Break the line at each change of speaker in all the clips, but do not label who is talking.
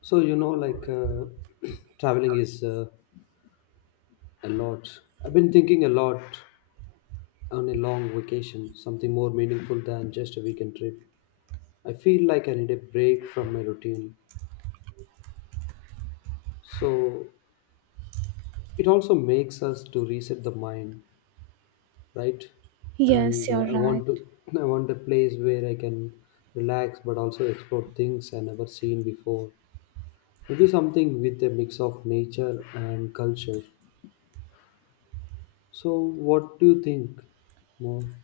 So, like traveling is a lot. I've been thinking a lot on a long vacation, something more meaningful than just a weekend trip. I feel like I need a break from my routine. So, it also makes us to reset the mind, right?
Yes,
And
you're
I
right.
want to I want a place where I can relax but also explore things I never seen before. Maybe something with a mix of nature and culture. So, what do you think more?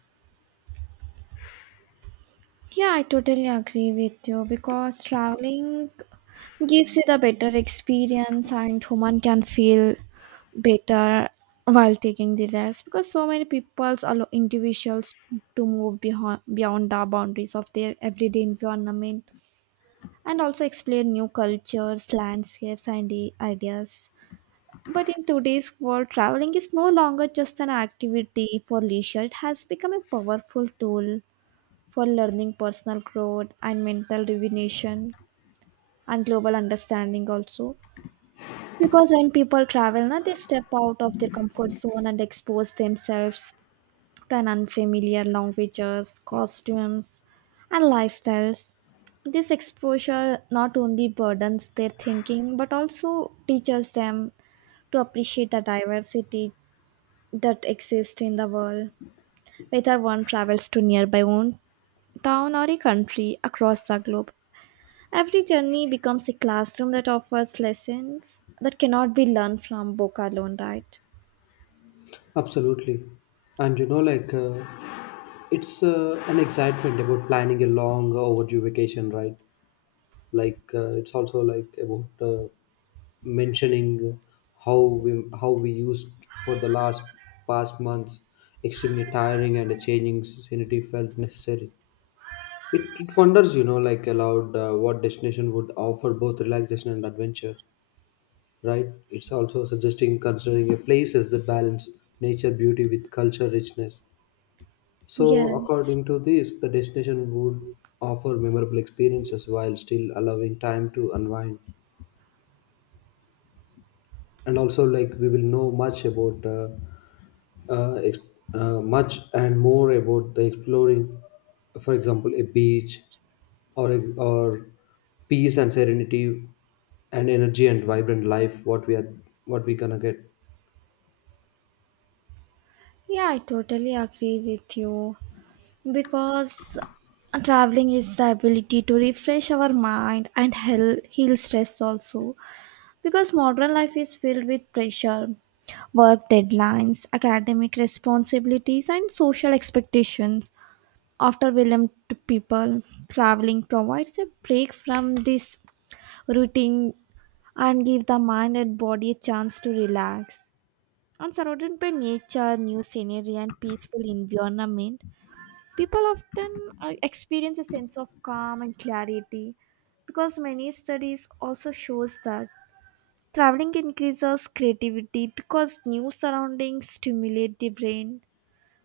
Yeah, I totally agree with you because traveling gives you the better experience and human can feel better while taking the rest because so many people allow individuals to move beyond the boundaries of their everyday environment and also explore new cultures, landscapes, and ideas. But in today's world, traveling is no longer just an activity for leisure, it has become a powerful tool for learning personal growth and mental rejuvenation and global understanding also, because when people travel na they step out of their comfort zone and expose themselves to an unfamiliar languages costumes and lifestyles. This exposure not only burdens their thinking but also teaches them to appreciate the diversity that exists in the world. Whether one travels to nearby own town or a country across the globe, every journey becomes a classroom that offers lessons that cannot be learned from book alone, right?
Absolutely. And it's an excitement about planning a long overdue vacation, right? Like, it's also like about mentioning how we used for the last past months extremely tiring and a changing scenery felt necessary. It wonders, like allowed what destination would offer both relaxation and adventure, right? It's also suggesting considering a places that balance nature beauty with culture richness, so
Yes.
according to this, the destination would offer memorable experiences while still allowing time to unwind. And also, like, we will know much about uh, ex- much and more about the exploring, for example, a beach or peace and serenity and energy and vibrant life. What we gonna get.
Yeah, I totally agree with you because traveling is the ability to refresh our mind and heal stress also. Because modern life is filled with pressure, work deadlines, academic responsibilities, and social expectations. After William to people, traveling provides a break from this routine and give the mind and body a chance to relax. And surrounded by nature, new scenery, and peaceful environment, people often experience a sense of calm and clarity, because many studies also shows that traveling increases creativity because new surroundings stimulate the brain.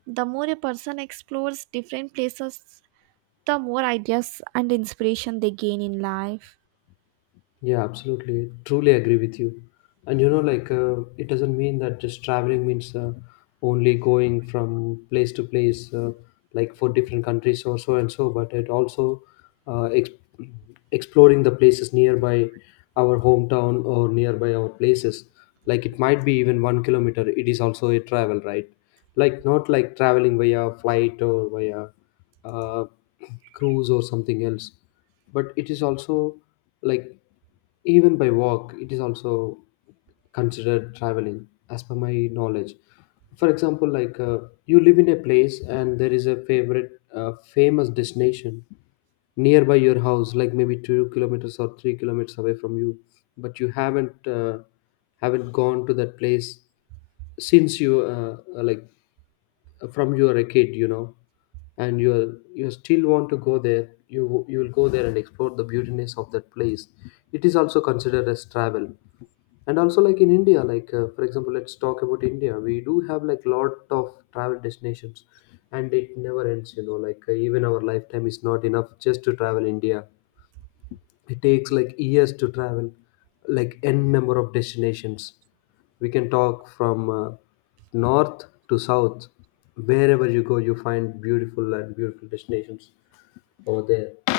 The more a person explores different places, the more ideas and inspiration they gain in life.
Yeah, absolutely. Truly agree with you. And it doesn't mean that just traveling means only going from place to place, like for different countries or so and so, but it also uh, ex- exploring the places nearby our hometown or nearby our places. Like, it might be even 1 kilometer, it is also a travel, right? Like, not like traveling via flight or via uh, cruise or something else, but it is also, like, even by walk it is also considered traveling as per my knowledge. For example, like you live in a place and there is a favorite famous destination nearby your house, like maybe 2 kilometers or 3 kilometers away from you, but you haven't haven't gone to that place since you like, from you are a kid, you know. And you still want to go there. You will go there and explore the beautiness of that place. It is also considered as travel. And also, like, in India, like for example, let's talk about India. We do have like lot of travel destinations, and it never ends. Like even our lifetime is not enough just to travel India. It takes like years to travel like n number of destinations. We can talk from north to south. Wherever you go, you find beautiful and beautiful destinations over there,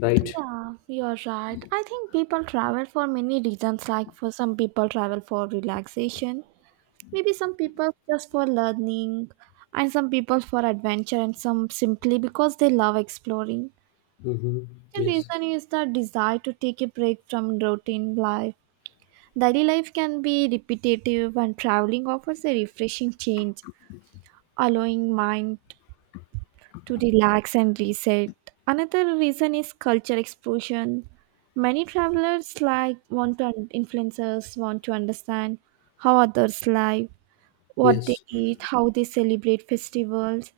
right?
Yeah, you're right. I think people travel for many reasons, like for some people travel for relaxation, maybe some people just for learning, and some people for adventure, and some simply because they love exploring.
Mm-hmm.
The
Yes,
reason is the desire to take a break from routine life. Daily life can be repetitive, and traveling offers a refreshing change, allowing mind to relax and reset. Another reason is culture explosion. Many travelers like want to influencers want to understand how others live, what they
yes.
eat, how they celebrate festivals,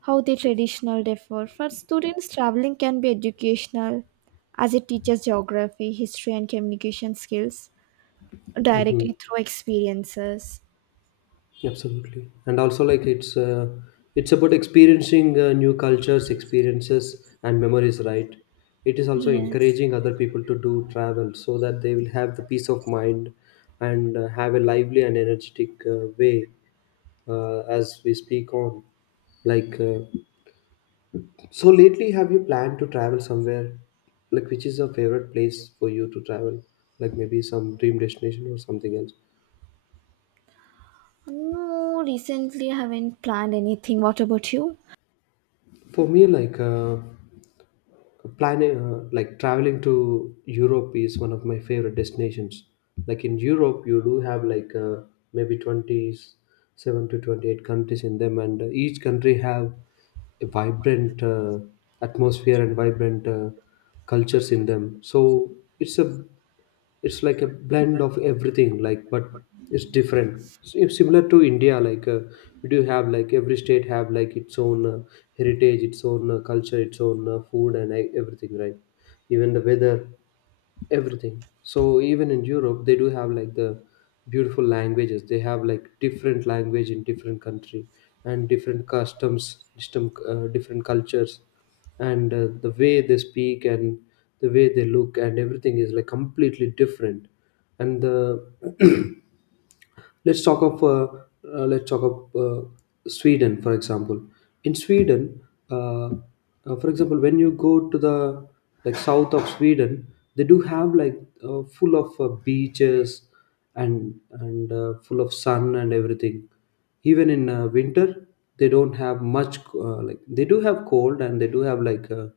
how they traditional differ. For students, traveling can be educational as it teaches geography, history, and communication skills
Mm-hmm.
directly through experiences.
Yeah, absolutely, and also like it's about experiencing new cultures, experiences, and memories. Right? It is also
Yes.
encouraging other people to do travel so that they will have the peace of mind and have a lively and energetic way, as we speak on. Like, so lately, have you planned to travel somewhere? Like, which is your favorite place for you to travel? Like, maybe some dream destination or something else.
No, recently I haven't planned anything. What about you?
For me, like. Planning like traveling to Europe is one of my favorite destinations. Like in Europe you do have like maybe 27 to 28 countries in them, and each country have a vibrant atmosphere and vibrant cultures in them. So it's a it's like a blend of everything, like, but it's different, it's similar to India. Like we do have like every state have like its own heritage, its own culture, its own food, and everything, right? Even the weather, everything. So even in Europe, they do have like the beautiful languages. They have like different language in different country and different customs, different cultures, and the way they speak and the way they look and everything is like completely different. And the let's talk of uh, let's talk of Sweden, for example. In Sweden, uh, for example, when you go to the, like, south of Sweden, they do have like full of beaches, and full of sun and everything. Even in winter, they don't have much, like, they do have cold and they do have like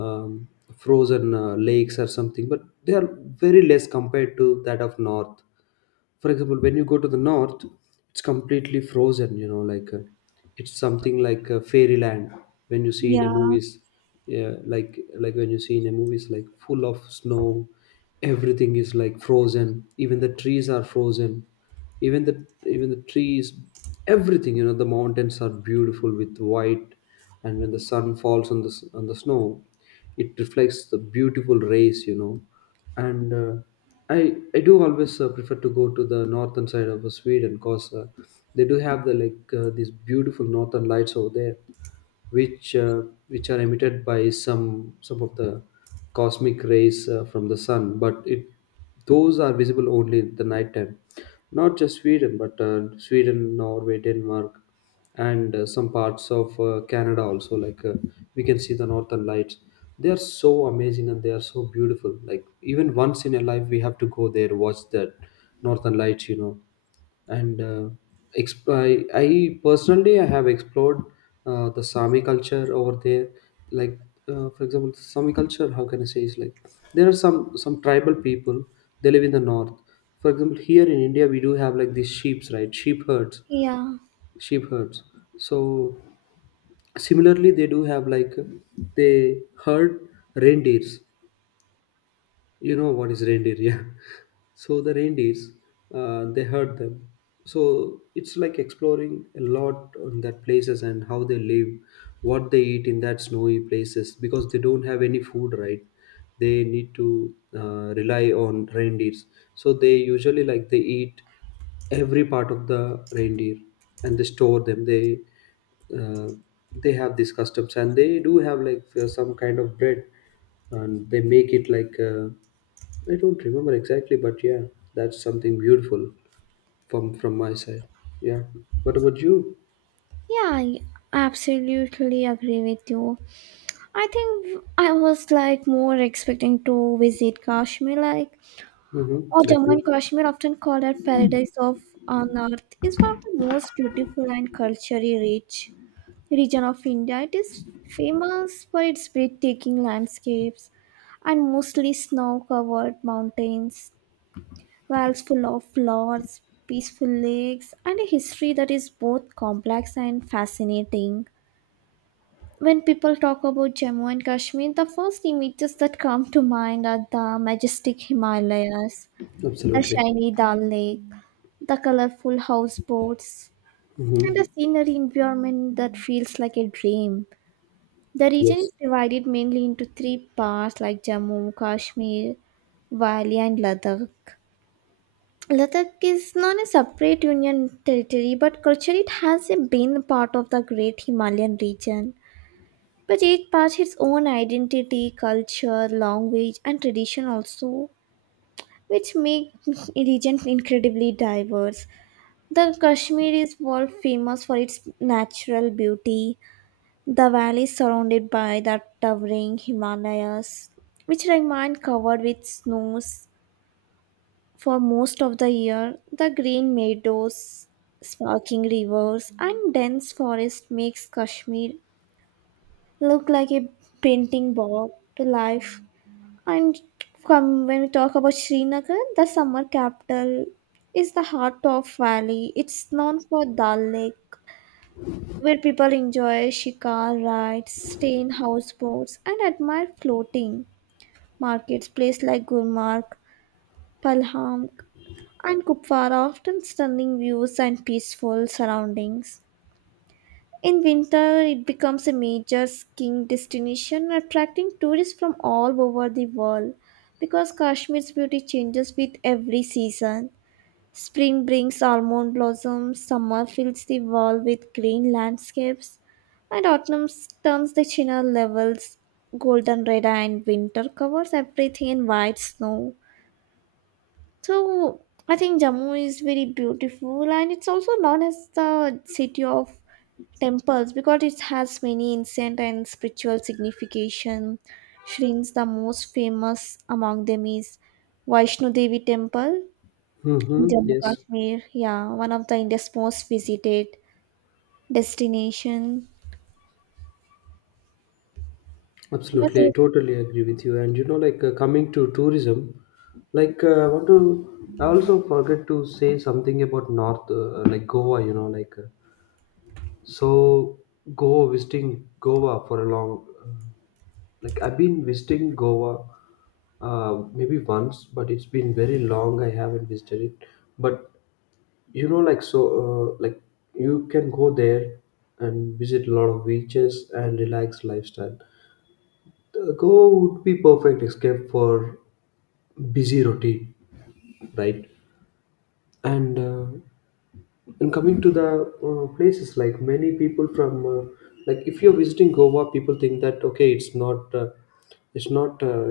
um, frozen lakes or something, but they are very less compared to that of north. For example, when you go to the north, it's completely frozen, you know, like it's something like fairyland when you see in a
Yeah,
movies. Yeah, like when you see in a movies, like, full of snow. Everything is like frozen, even the trees are frozen, even the trees, everything. The mountains are beautiful with white. And when the sun falls on the snow it reflects the beautiful rays. And i I do always prefer to go to the northern side of Sweden, because they do have, the like, these beautiful northern lights over there, which uh, which are emitted by some of the cosmic rays from the sun, but it those are visible only at the night time. Not just Sweden, but Sweden, Norway, Denmark, and some parts of Canada also. Like we can see the northern lights. They are so amazing and they are so beautiful. Like, even once in a life, we have to go there watch that northern lights. And uh, exp- I personally I have explored the Sami culture over there. Like for example, Sami culture. How can I say is like there are some tribal people. They live in the north. For example, here in India we do have like these sheep's right, sheep herds,
yeah,
sheep herds. So similarly, they do have like they herd reindeers, you know what is reindeer. Yeah, so the reindeers, they hurt them. So it's like exploring a lot on that places and how they live, what they eat in that snowy places, because they don't have any food, right? They need to rely on reindeers. So they usually, like, they eat every part of the reindeer, and they store them, uh, they have these customs, and they do have like some kind of bread, and they make it like I don't remember exactly, but yeah, that's something beautiful from my side. Yeah, what about you?
yeah, I absolutely agree with you. I think I was like more expecting to visit Kashmir, like,
Mm-hmm.
or
That's
Jammu
good.
and Kashmir, often called a paradise of on earth, is one of the most beautiful and culturally rich region of India. It is famous for its breathtaking landscapes and mostly snow-covered mountains. Wells full of flowers, peaceful lakes, and a history that is both complex and fascinating. When people talk about Jammu and Kashmir, the first images that come to mind are the majestic Himalayas, the
Absolutely.
shiny Dal Lake, the colorful houseboats, and the
Mm-hmm.
scenery environment that feels like a dream. The region
Yes.
is divided mainly into three parts like Jammu, Kashmir, Valley, and Ladakh. Ladakh is not a separate Union territory, but culturally it has been part of the Great Himalayan region. But each part its own identity, culture, language, and tradition also, which make region incredibly diverse. The Kashmir is world famous for its natural beauty. The valley is surrounded by the towering Himalayas, which remain covered with snows for most of the year. The green meadows, sparkling rivers, and dense forest makes Kashmir look like a painting brought to life. And come, when we talk about Srinagar, the summer capital is the heart of valley. It's known for Dal Lake, where people enjoy shikar rides, stay in houseboats, and admire floating markets. Places like Gulmarg, Palham, and Kupwara often stunning views and peaceful surroundings. In winter, it becomes a major skiing destination, attracting tourists from all over the world because Kashmir's beauty changes with every season. Spring brings almond blossoms, summer fills the world with green landscapes, and autumn turns the chinner levels golden red, and winter covers everything in white snow. So I think Jammu is very beautiful and it's also known as the city of temples because it has many ancient and spiritual signification. Shrines the most famous among them is Vaishno Devi temple
Mm-hmm.
in Jammu
Yes.
Kashmir. Yeah, one of the India's most visited destination. What
Absolutely, I
is
totally agree with you. And coming to tourism, like I also forget to say something about North, like, Goa. Like so, Goa, visiting Goa for a long, like, I've been visiting Goa, maybe once, but it's been very long. I haven't visited it, but like so, like, you can go there and visit a lot of beaches and relaxed lifestyle. The Goa would be perfect escape for busy routine, right? And uh, and coming to the places, like, many people from, like, if you're visiting Goa people think that okay it's not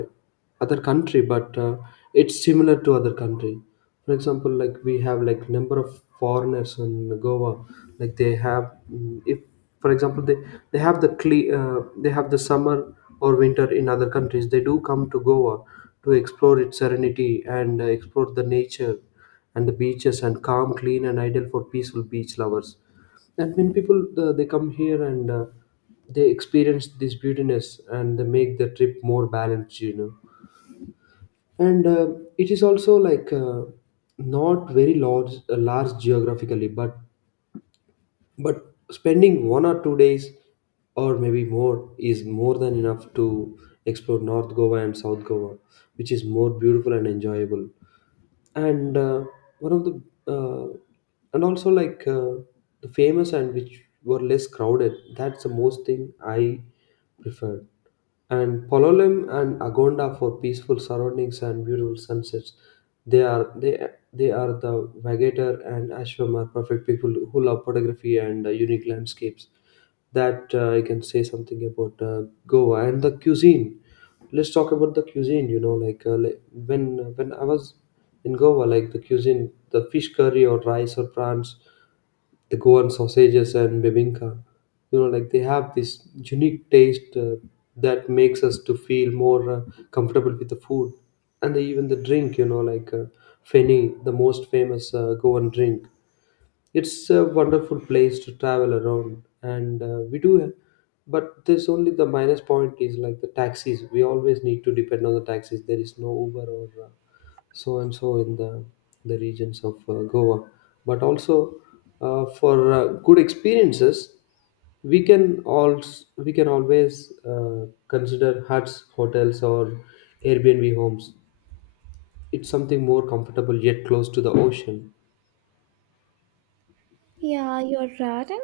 other country, but it's similar to other country. For example, like we have like number of foreigners in Goa. Like they have, mm, if for example, they have the summer or winter in other countries, they do come to Goa to explore its serenity and explore the nature and the beaches and calm, clean, and ideal for peaceful beach lovers. And when people they come here and they experience this beautiness and they make the trip more balanced. And it is also like not very large, geographically, but but spending 1 or 2 days or maybe more is more than enough to explore North Goa and South Goa, which is more beautiful and enjoyable. And uh, one of the uh, and also like the famous and which were less crowded, that's the most thing I prefer, and Palolem and Agonda for peaceful surroundings and beautiful sunsets. They are they they are the Vagator and Ashwam are perfect people who love photography and unique landscapes. That, I can say something about Goa and the cuisine. Let's talk about the cuisine. Like when I was in Goa, like the cuisine, the fish curry or rice or prawns the Goan sausages and bibinka. Like they have this unique taste that makes us to feel more comfortable with the food, and even the drink. Like feni, the most famous Goan drink. It's a wonderful place to travel around, and But there's only the minus point is like the taxis. We always need to depend on the taxis. There is no Uber or so and so in the regions of Goa. But also for good experiences, we can we can always uh, consider huts, hotels, or Airbnb homes. It's something more comfortable yet close to the ocean.
yeah, you're right. And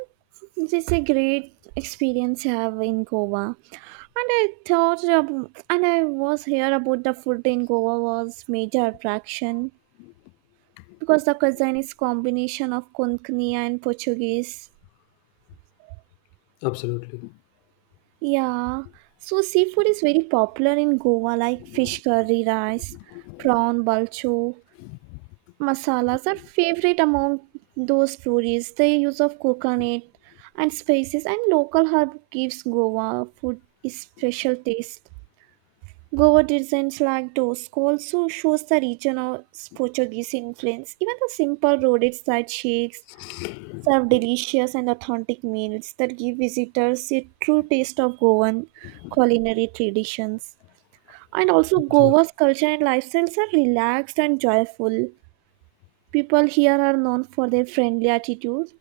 this is a great experience I have in Goa. And I thought, and I was here about the food in Goa was major attraction because the cuisine is combination of Konkani and Portuguese.
Absolutely.
Yeah, so seafood is very popular in Goa, like fish curry, rice, prawn, balcho. Masalas are favorite among those stories. The use of coconut and spices and local herb gives Goa food a special taste. Goa designs like those also shows the region of Portuguese influence. Even the simple roadside shakes serve delicious and authentic meals that give visitors a true taste of Goan culinary traditions. And also
Absolutely.
Goa's culture and lifestyles are relaxed and joyful. People here are known for their friendly attitude,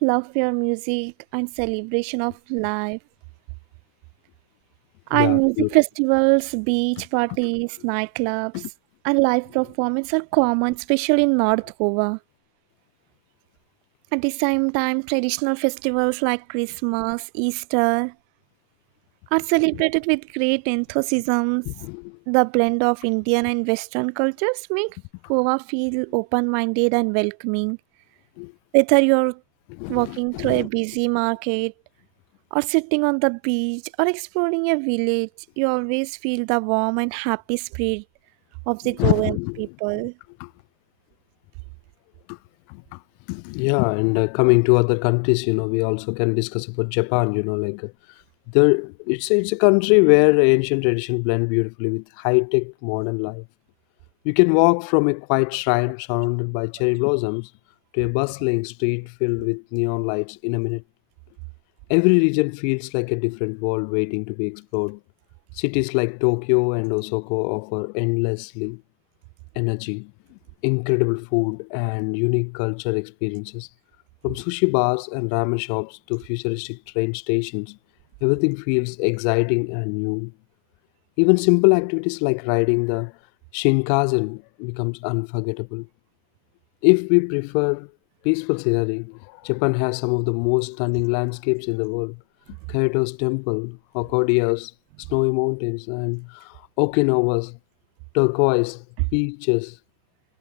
love for music, and celebration of life.
Yeah,
And music
absolutely.
festivals, beach parties, nightclubs, and live performances are common, especially in North Goa. At the same time, traditional festivals like Christmas, Easter are celebrated with great enthusiasm. The blend of Indian and Western cultures make Goa feel open-minded and welcoming. Whether you're walking through a busy market or sitting on the beach or exploring a village, you always feel the warm and happy spirit of the Goan people.
Yeah, and coming to other countries, you know, we also can discuss about Japan. There, it's a country where ancient tradition blend beautifully with high tech modern life. You can walk from a quiet shrine surrounded by cherry blossoms to a bustling street filled with neon lights in a minute. Every region feels like a different world waiting to be explored. Cities like Tokyo and Osaka offer endlessly energy, incredible food, and unique culture experiences. From sushi bars and ramen shops to futuristic train stations, everything feels exciting and new. Even simple activities like riding the Shinkansen becomes unforgettable. If we prefer peaceful scenery, Japan has some of the most stunning landscapes in the world. Kyoto's temple, Hokkaido's snowy mountains, and Okinawa's turquoise beaches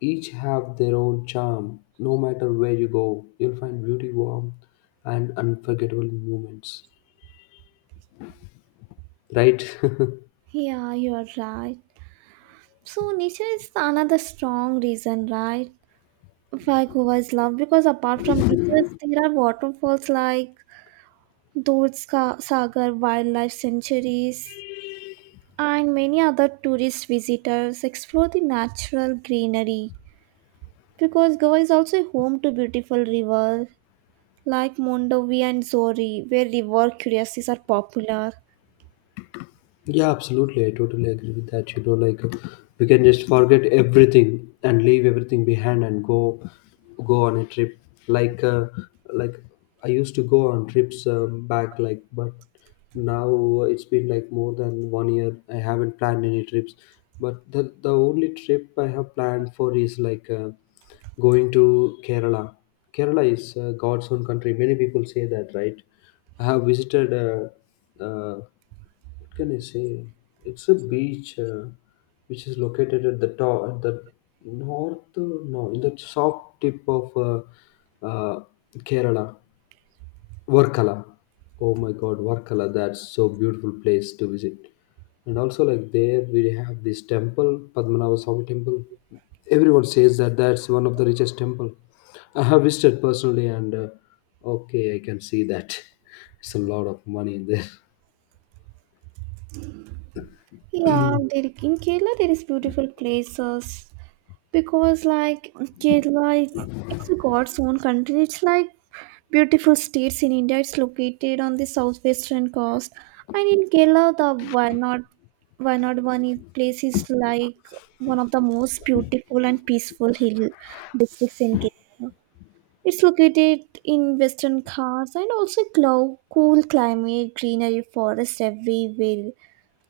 each have their own charm. No matter where you go, you'll find beauty, warmth, and unforgettable moments. Right?
Yeah, you're right. So nature is another strong reason, right? Why Goa is loved because apart from beaches, there are waterfalls like Sagar Wildlife Sanctuaries and many other tourist visitors explore the natural greenery, because Goa is also home to beautiful rivers like Mondovi and Zori, where river curiosities are popular.
Yeah, absolutely. I totally agree with that. You know, like we can just forget everything and leave everything behind and go on a trip. Like uh, like I used to go on trips back, like but now it's been like more than one year. I haven't planned any trips, but the only trip I have planned for is like going to Kerala. Kerala is God's own country. Many people say that, right? I have visited. What can I say? It's a beach which is located at the top, at the north, no, in the south tip of uh, Kerala, Varkala. Oh my God, Varkala! That's so beautiful place to visit. And also, like there, we have this temple, Padmanabha Swami temple. Everyone says that that's one of the richest temple. I have visited personally, and okay, I can see that it's a lot of money in there.
Yeah, there, in Kerala there is beautiful places because like Kerala, it's a God's own country. It's like beautiful states in India. It's located on the southwestern coast, and in Kerala, the Wayanad one is place is like one of the most beautiful and peaceful hill districts in Kerala. It's located in Western Ghats and also glow, cool climate, greenery, forests everywhere,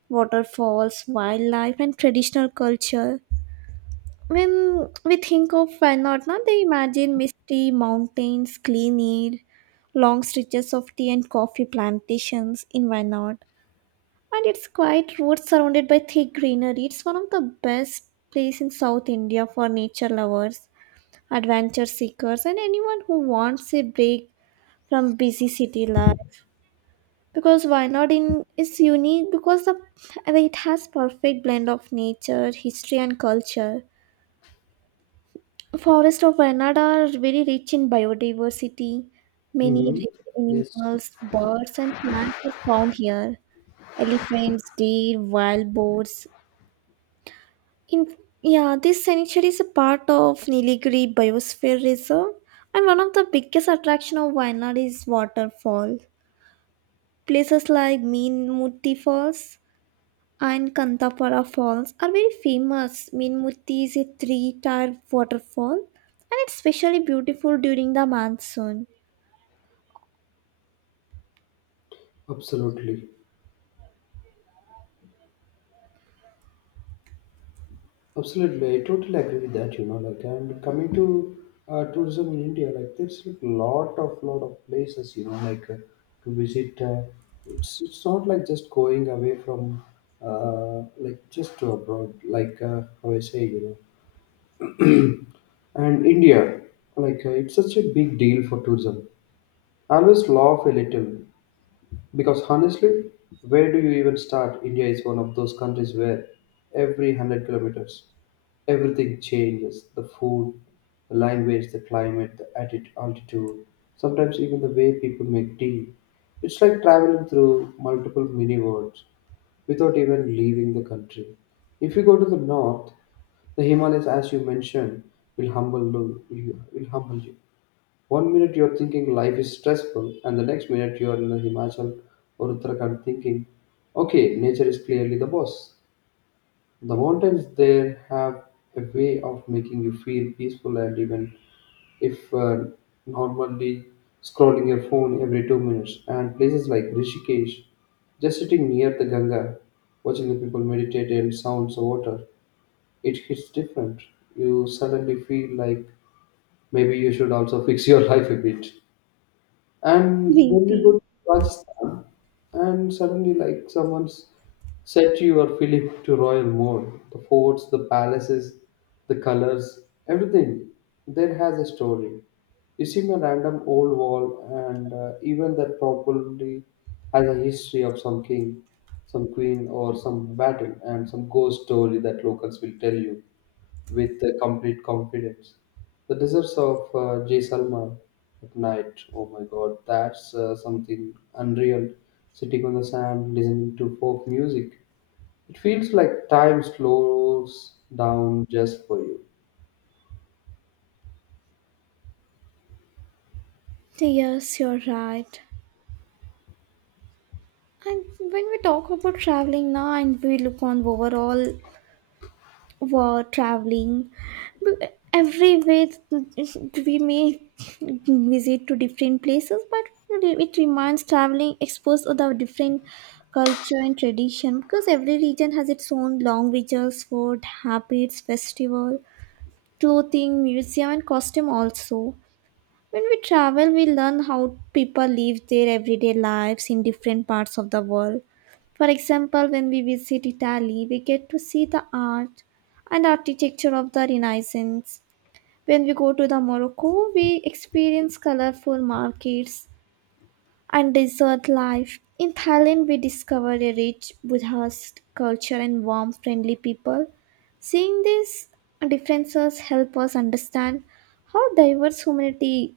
waterfalls, wildlife, and traditional culture. When we think of Varanasi, they imagine misty mountains, clean air, long stretches of tea and coffee plantations in Wayanad. And its quiet roads surrounded by thick greenery. It's one of the best place in South India for nature lovers, adventure seekers, and anyone who wants a break from busy city life because Wayanad in is unique because the, and it has perfect blend of nature, history and culture. Forests of Wayanad are very rich in biodiversity. Many
Mm-hmm.
rare
Yes.
animals, birds and plants are found here. Elephants, deer, wild boars. In yeah, this sanctuary is a part of Nilgiri Biosphere Reserve and one of the biggest attraction of Wayanad is waterfall. Places like Meenmutty Falls and Kantapara Falls are very famous. Meenmutty is a three tier waterfall and it's especially beautiful during the monsoon.
Absolutely, absolutely. I totally agree with that. You know, like and coming to tourism in India, like there's a lot of places. To visit. It's not like just going away from like just to abroad. Like how I say, you know, and India, like it's such a big deal for tourism. I always laugh a little because honestly, where do you even start? India is one of those countries where every hundred kilometers everything changes the food, the language, the climate, the altitude, sometimes even the way people make tea. It's like traveling through multiple mini worlds without even leaving the country. If you go to the north, the Himalayas, as you mentioned, you. Will humble you. One minute you're thinking life is stressful, and the next minute you're in the Himachal or Uttarakhand thinking, okay, nature is clearly the boss. The mountains there have a way of making you feel peaceful and even if normally scrolling your phone every 2 minutes. And places like Rishikesh, just sitting near the Ganga, watching the people meditate and sounds of water, it hits different. You suddenly feel like maybe you should also fix your life a bit. And when we go
Maybe.
to Rajasthan, and suddenly, like, someone's set your Philip to royal mode the forts, the palaces, the colors, everything there has a story. You see a random old wall, and even that probably has a history of some king, some queen, or some battle, and some ghost story that locals will tell you with the complete confidence. The deserts of Jay Salman at night, oh my god, that's something unreal. Sitting on the sand, listening to folk music, it feels like time slows down just for you.
Yes, you're right. And when we talk about traveling now and we look on overall for traveling B- every we may visit to different places but it reminds traveling exposed to the different culture and tradition because every region has its own languages, food habits, festival, clothing, museum and costume also. When we travel, we learn how people live their everyday lives in different parts of the world. For example, when we visit Italy, we get to see the art and architecture of the Renaissance. When we go to the Morocco, we experience colorful markets and desert life. In Thailand, we discover a rich Buddhist culture and warm, friendly people. Seeing these differences help us understand how diverse humanity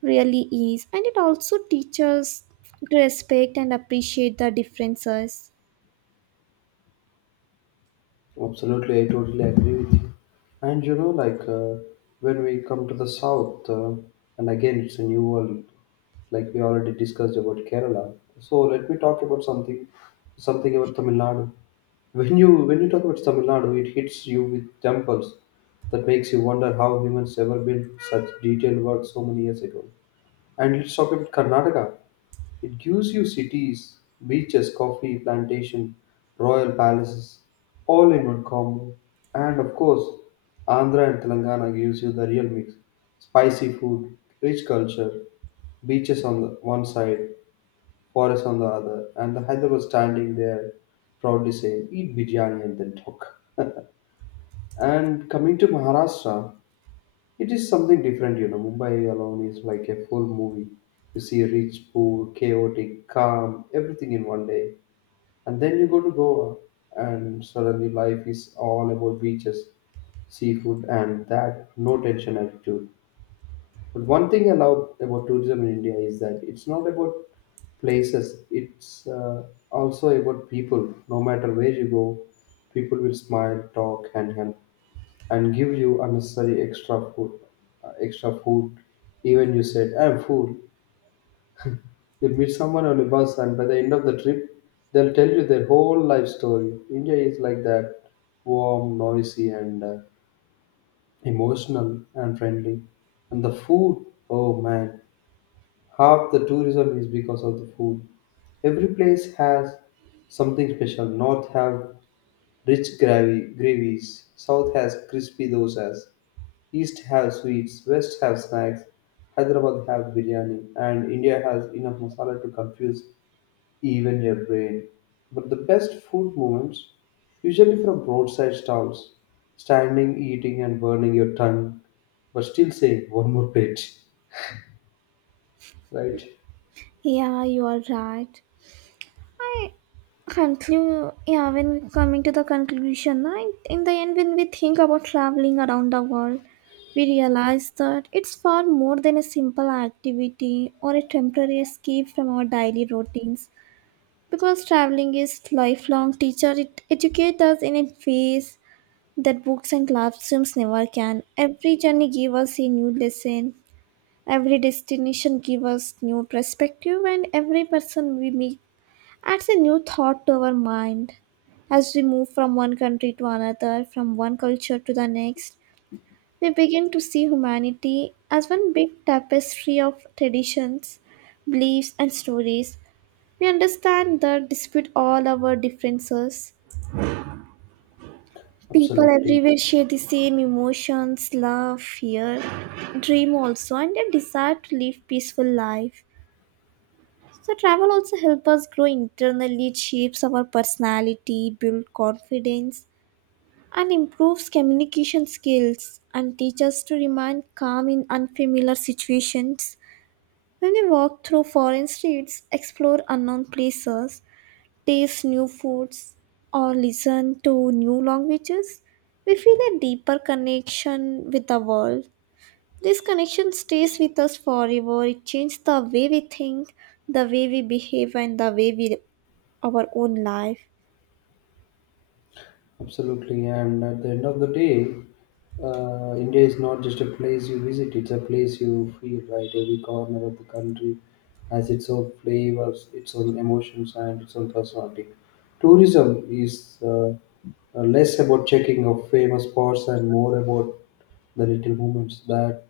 really is, and it also teaches to respect and appreciate the differences.
Absolutely, I totally agree with you. And you know, like when we come to the south, and again, it's a new world. Like we already discussed about Kerala, so let me talk about something, something about Tamil Nadu. When you talk about Tamil Nadu, it hits you with temples that makes you wonder how humans ever built such detailed work so many years ago. And let's talk about Karnataka. It gives you cities, beaches, coffee, plantation, royal palaces, all in one combo. And of course, Andhra and Telangana gives you the real mix: spicy food, rich culture, beaches on the one side, forest on the other, and the Hyderabad standing there proudly saying, "Eat biryani and then talk." And coming to Maharashtra, it is something different, you know. Mumbai alone is like a full movie. You see rich, poor, chaotic, calm, everything in one day. And then you go to Goa, and suddenly life is all about beaches, seafood, and that no tension attitude. But one thing I love about tourism in India is that it's not about places, it's also about people. No matter where you go, people will smile, talk, and help and give you unnecessary extra food, extra food. Even you said, "I'm full." You'll meet someone on a bus, and by the end of the trip, they'll tell you their whole life story. India is like that, warm, noisy, and emotional and friendly. And the food, oh man, half the tourism is because of the food. Every place has something special. North have rich gravy gravies. South has crispy dosas. East have sweets, West have snacks, Hyderabad have biryani, and India has enough masala to confuse even your brain. But the best food moments, usually from roadside stalls, standing, eating, and burning your tongue, but still saying one more plate, right?
Yeah, you are right. I conclude, yeah, when we coming to the conclusion, I, in the end when we think about traveling around the world, we realize that it's far more than a simple activity or a temporary escape from our daily routines, because traveling is lifelong teacher. It educates us in a ways that books and classrooms never can. Every journey give us a new lesson, every destination give us new perspective, and every person we meet adds a new thought to our mind. As we move from one country to another, from one culture to the next, we begin to see humanity as one big tapestry of traditions, beliefs, and stories. We understand that despite all our differences, people
Absolutely.
everywhere share the same emotions, love, fear, dream also, and a desire to live peaceful life. So travel also help us grow internally, it shapes our personality, build confidence, and improves communication skills and teach us to remain calm in unfamiliar situations. When we walk through foreign streets, explore unknown places, taste new foods, or listen to new languages, we feel a deeper connection with the world. This connection stays with us forever. It changes the way we think, the way we behave, and the way we our own life.
Absolutely, and at the end of the day, India is not just a place you visit; it's a place you feel. Right, every corner of the country has its own flavors, its own emotions, and its own personality. Tourism is less about checking of famous spots and more about the little moments that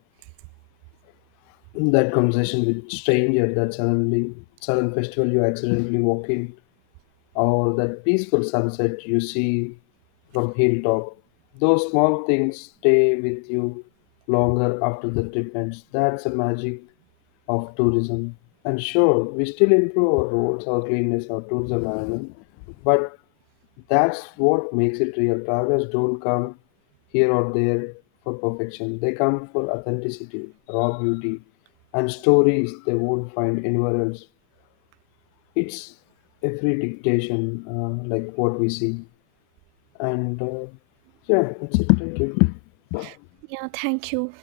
conversation with stranger, that sudden festival you accidentally walk in, or that peaceful sunset you see from hilltop. Those small things stay with you longer after the trip ends. That's the magic of tourism. And sure, we still improve our roads, our cleanliness, our tourism management, but that's what makes it real. Travelers don't come here or there for perfection. They come for authenticity, raw beauty, and stories they won't find anywhere else. It's every dictation like what we see. And yeah, that's it. Thank you.
Yeah, thank you.